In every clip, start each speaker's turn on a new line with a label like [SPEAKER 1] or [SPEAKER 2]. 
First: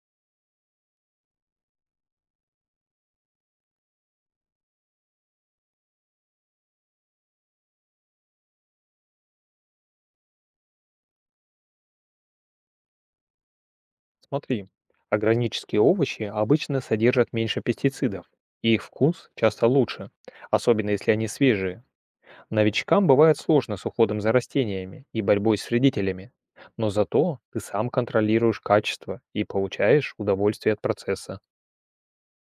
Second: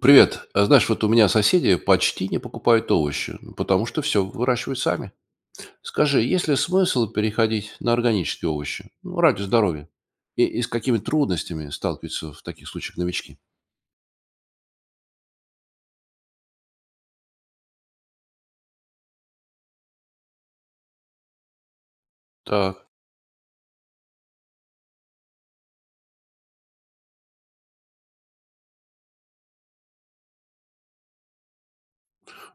[SPEAKER 1] Привет. А знаешь, вот у меня соседи почти не покупают овощи, ну, потому что все выращивают сами. Скажи, есть ли смысл переходить на органические овощи? Ну, ради здоровья. И с какими трудностями сталкиваются в таких случаях новички?
[SPEAKER 2] Смотри, агронические овощи обычно содержат меньше пестицидов, и их вкус часто лучше, особенно если они свежие.
[SPEAKER 1] Так,
[SPEAKER 2] Новичкам бывает сложно с уходом за растениями и борьбой с вредителями, но зато ты сам контролируешь качество и получаешь удовольствие от процесса.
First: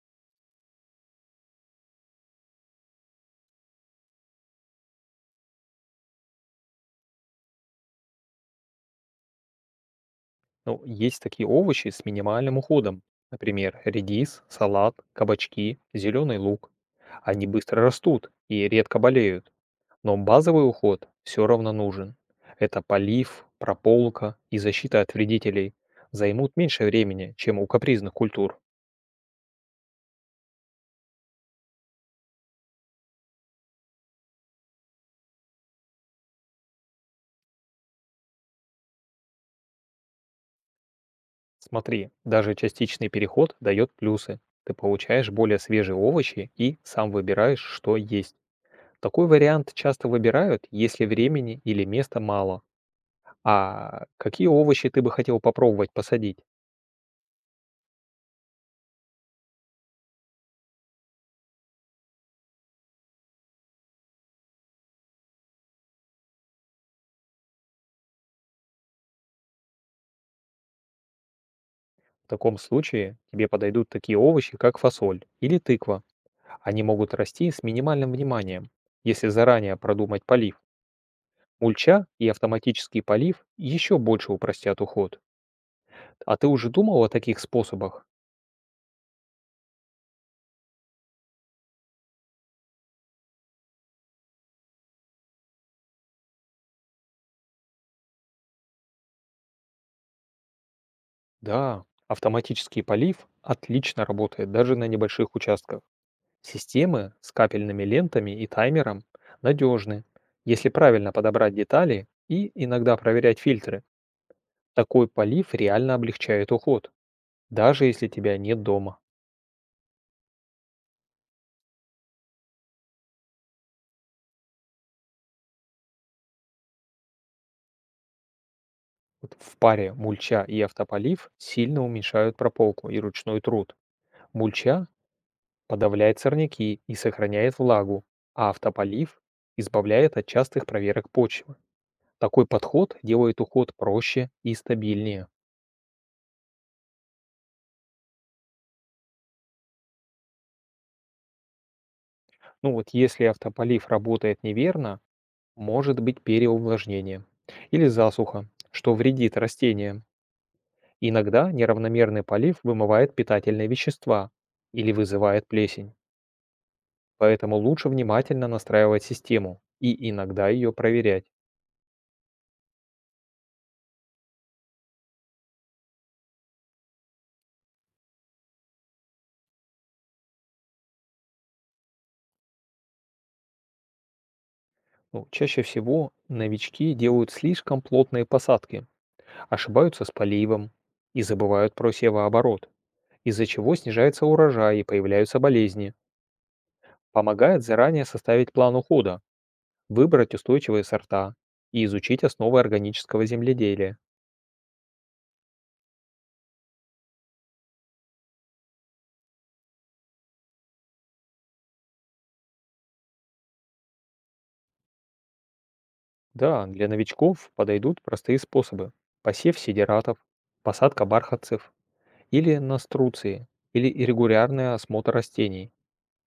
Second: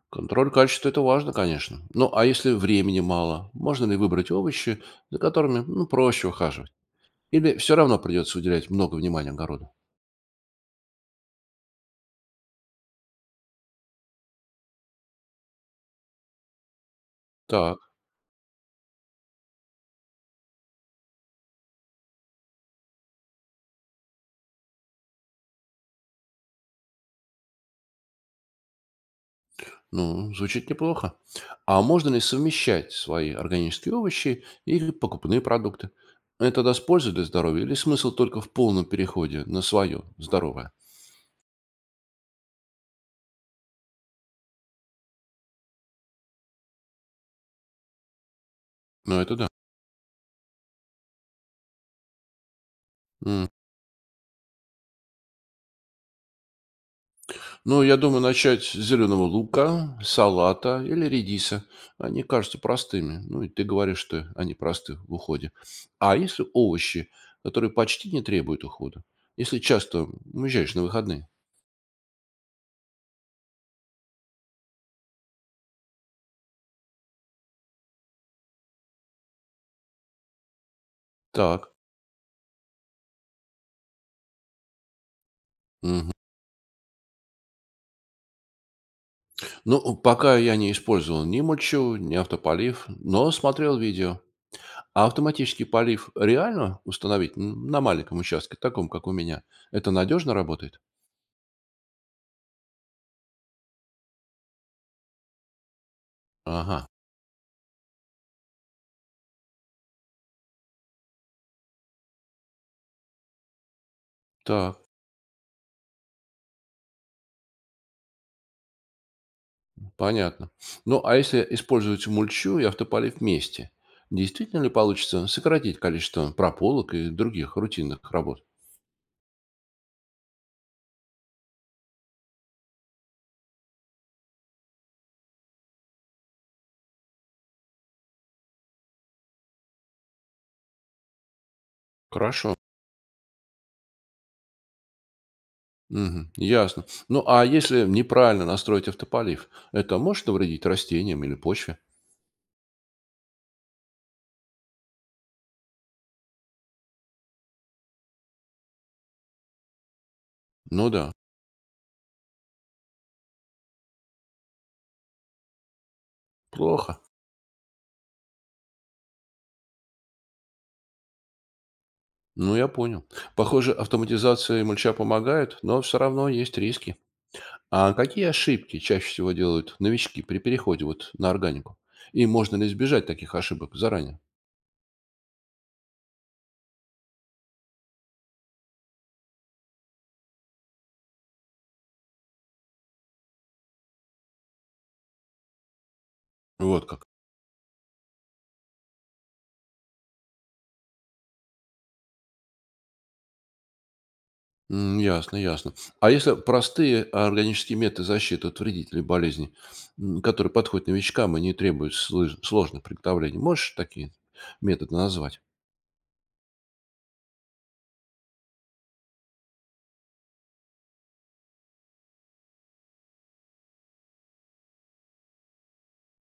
[SPEAKER 1] контроль качества — это важно, конечно. Ну, а если времени мало, можно ли выбрать овощи, за которыми ну, проще ухаживать? Или все равно придется уделять много внимания огороду?
[SPEAKER 2] Ну, есть такие овощи с минимальным уходом. Например, редис, салат, кабачки, зеленый лук. Они быстро
[SPEAKER 1] Так.
[SPEAKER 2] растут и редко болеют. Но базовый уход все равно нужен. Это полив, прополка и защита от вредителей займут меньше времени, чем у капризных культур.
[SPEAKER 1] Ну, звучит неплохо. А можно ли совмещать свои органические овощи и покупные продукты? Это даст пользу для здоровья или смысл только в полном переходе на свое здоровое?
[SPEAKER 2] Смотри, даже частичный переход дает плюсы. Ты получаешь более свежие овощи и сам выбираешь, что есть.
[SPEAKER 1] Ну,
[SPEAKER 2] Такой
[SPEAKER 1] это да.
[SPEAKER 2] вариант часто выбирают, если времени или места мало.
[SPEAKER 1] М.
[SPEAKER 2] А какие овощи ты бы хотел попробовать посадить?
[SPEAKER 1] Ну, я думаю, начать с зеленого лука, салата или редиса. Они кажутся простыми. Ну, и ты говоришь, что они просты в уходе. А если овощи, которые почти не требуют ухода? Если часто уезжаешь на выходные?
[SPEAKER 2] В таком случае тебе подойдут такие овощи, как фасоль или тыква. Они могут расти с минимальным вниманием. Если заранее продумать полив,
[SPEAKER 1] Так.
[SPEAKER 2] мульча и автоматический полив еще больше упростят уход.
[SPEAKER 1] Мгм.
[SPEAKER 2] А ты уже думал о таких способах?
[SPEAKER 1] Ну, пока я не использовал ни мульчу, ни автополив, но смотрел видео. А автоматический полив реально установить на маленьком участке, таком, как у меня? Это надежно работает?
[SPEAKER 2] Да, автоматический полив отлично работает даже на небольших участках.
[SPEAKER 1] Ага,
[SPEAKER 2] Системы с капельными лентами и таймером надежны, если правильно подобрать детали и иногда проверять фильтры.
[SPEAKER 1] так,
[SPEAKER 2] Такой полив реально облегчает уход, даже если тебя нет дома.
[SPEAKER 1] понятно. Ну, а если использовать мульчу и автополив вместе, действительно ли получится сократить количество прополок и других рутинных работ?
[SPEAKER 2] Вот в паре мульча и автополив сильно уменьшают прополку и ручной труд. Мульча подавляет сорняки и сохраняет влагу, а автополив избавляет от частых проверок почвы. Такой
[SPEAKER 1] Хорошо.
[SPEAKER 2] подход делает уход проще и стабильнее.
[SPEAKER 1] Мгм, ясно. Ну, а если неправильно настроить автополив, это может навредить растениям или почве?
[SPEAKER 2] Ну вот если автополив работает неверно, может быть переувлажнение или засуха, что вредит растениям.
[SPEAKER 1] Ну да,
[SPEAKER 2] Иногда неравномерный полив вымывает питательные вещества или вызывает плесень,
[SPEAKER 1] плохо.
[SPEAKER 2] поэтому лучше внимательно настраивать систему и иногда ее проверять.
[SPEAKER 1] Ну, я понял. Похоже, автоматизация и мульча помогают, но все равно есть риски. А какие ошибки чаще всего делают новички при переходе вот на органику? И можно ли избежать таких ошибок заранее?
[SPEAKER 2] Ну, чаще всего новички делают слишком плотные посадки, ошибаются с поливом и забывают про севооборот, из-за чего снижается урожай и появляются болезни.
[SPEAKER 1] Вот как.
[SPEAKER 2] Помогает заранее составить план ухода, выбрать устойчивые сорта и изучить основы органического земледелия.
[SPEAKER 1] М, ясно, ясно. А если простые органические методы защиты от вредителей болезней, которые подходят новичкам и не требуют сложных приготовлений, можешь такие методы назвать?
[SPEAKER 2] Да, для новичков подойдут простые способы. Посев сидератов, посадка бархатцев или наструции, или регулярный осмотр растений.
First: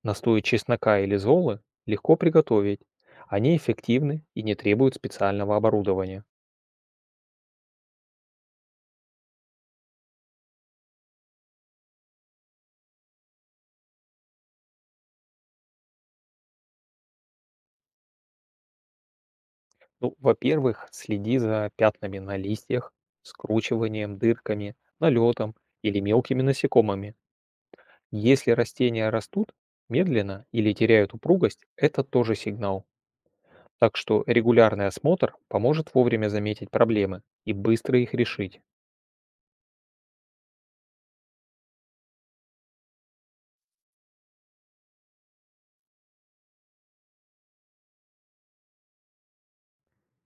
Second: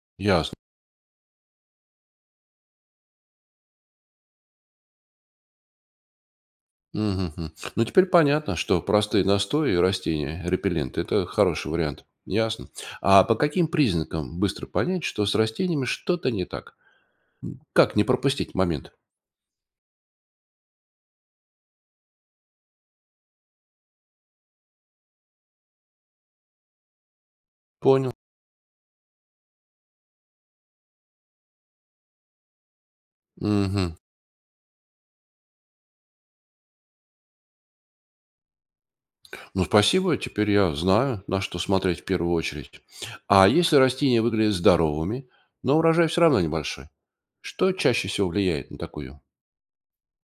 [SPEAKER 2] Настои
[SPEAKER 1] Ясно.
[SPEAKER 2] чеснока или золы легко приготовить. Они эффективны и не требуют специального оборудования.
[SPEAKER 1] Мгм. Ну, теперь понятно, что простые настои и растения, репелленты — это хороший вариант. Ясно. А по каким признакам быстро понять, что с растениями что-то не так? Как не пропустить момент?
[SPEAKER 2] Ну, во-первых, следи за пятнами на листьях, скручиванием, дырками, налетом или мелкими насекомыми.
[SPEAKER 1] Понял.
[SPEAKER 2] Если растения растут медленно или теряют упругость, это тоже сигнал.
[SPEAKER 1] Мгм.
[SPEAKER 2] Так что регулярный осмотр поможет вовремя заметить проблемы и быстро их решить.
[SPEAKER 1] Ну, спасибо, теперь я знаю, на что смотреть в первую очередь. А если растения выглядят здоровыми, но урожай все равно небольшой, что чаще всего влияет на такую?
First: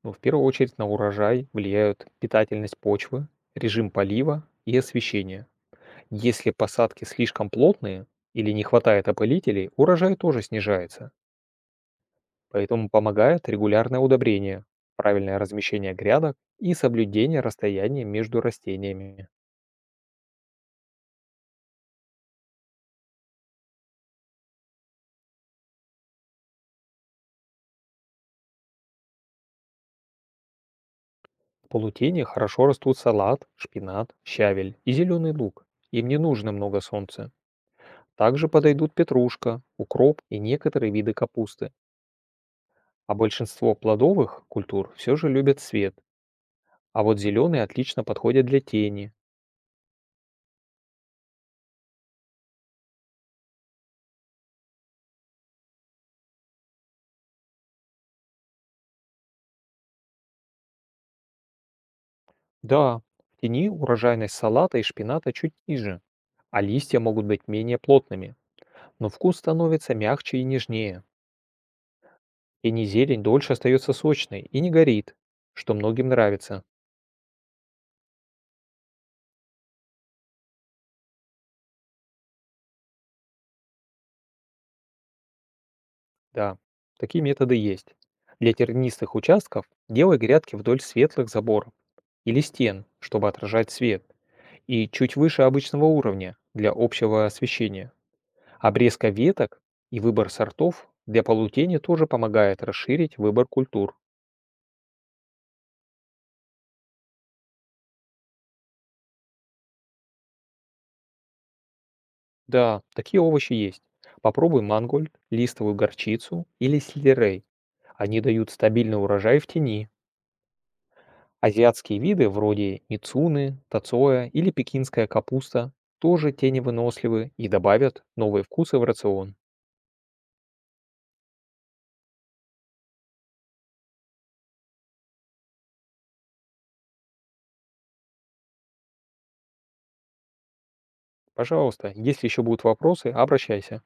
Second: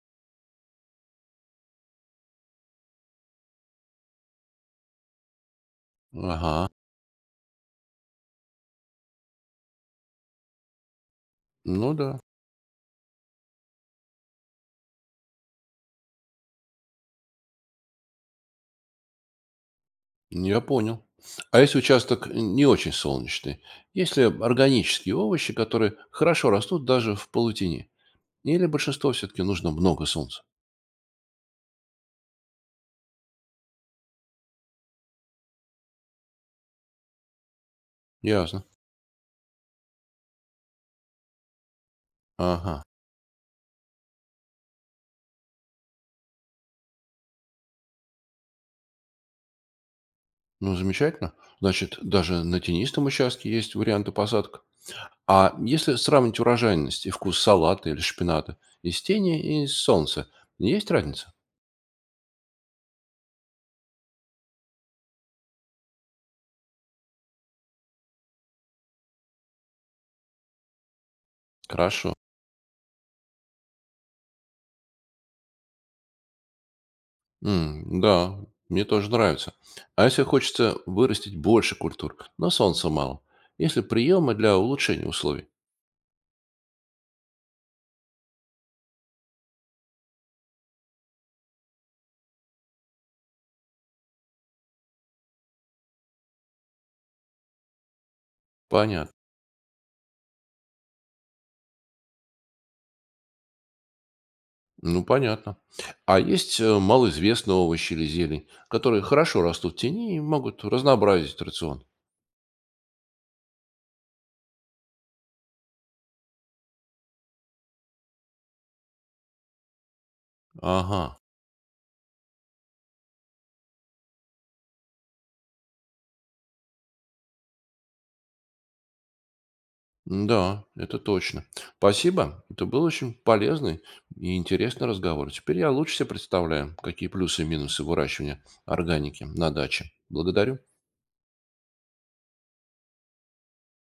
[SPEAKER 2] Но в первую очередь на урожай влияют питательность почвы, режим полива и освещение. Если
[SPEAKER 1] Ага,
[SPEAKER 2] посадки слишком плотные или не хватает опылителей, урожай тоже снижается.
[SPEAKER 1] ну да.
[SPEAKER 2] Поэтому помогает регулярное удобрение, правильное размещение грядок и соблюдение расстояния между растениями.
[SPEAKER 1] Я понял. А если участок не очень солнечный? Есть ли органические овощи, которые хорошо растут даже в полутени? Или большинство все-таки нужно много солнца?
[SPEAKER 2] В полутени хорошо растут салат, шпинат, щавель и зеленый лук. Им не нужно много солнца. Также
[SPEAKER 1] Ясно.
[SPEAKER 2] подойдут петрушка, укроп и некоторые виды капусты.
[SPEAKER 1] Ага.
[SPEAKER 2] А большинство плодовых культур все же любят свет, а вот зеленые отлично подходят для тени.
[SPEAKER 1] Ну, замечательно. Значит, даже на тенистом участке есть варианты посадок. А если сравнить урожайность и вкус салата или шпината из тени и из солнца, есть разница?
[SPEAKER 2] Да, в тени урожайность салата и шпината чуть ниже, а листья могут быть менее плотными, но вкус становится мягче и нежнее.
[SPEAKER 1] Хорошо.
[SPEAKER 2] И не зелень дольше остается сочной и не горит, что многим нравится.
[SPEAKER 1] М, да, мне тоже нравится. А если хочется вырастить больше культур, но солнца мало? Если приемы для улучшения условий?
[SPEAKER 2] Да, такие методы есть. Для тернистых участков делай грядки вдоль светлых заборов или стен, чтобы отражать свет. И чуть выше обычного уровня для общего освещения. Обрезка
[SPEAKER 1] Понятно.
[SPEAKER 2] веток и выбор сортов для полутени тоже помогает расширить выбор культур.
[SPEAKER 1] Ну, понятно. А есть малоизвестные овощи или зелень, которые хорошо растут в тени и могут разнообразить рацион.
[SPEAKER 2] Да, такие овощи есть. Попробуй мангольд, листовую горчицу или сельдерей. Они дают стабильный урожай в тени.
[SPEAKER 1] Ага,
[SPEAKER 2] Азиатские виды вроде мицуны, тацоя или пекинская капуста тоже теневыносливы и добавят новые вкусы в рацион.
[SPEAKER 1] да, это точно. Спасибо, это был очень полезный и интересный разговор. Теперь я лучше себе представляю, какие плюсы и минусы выращивания органики на даче. Благодарю.
[SPEAKER 2] Пожалуйста, если еще будут вопросы, обращайся.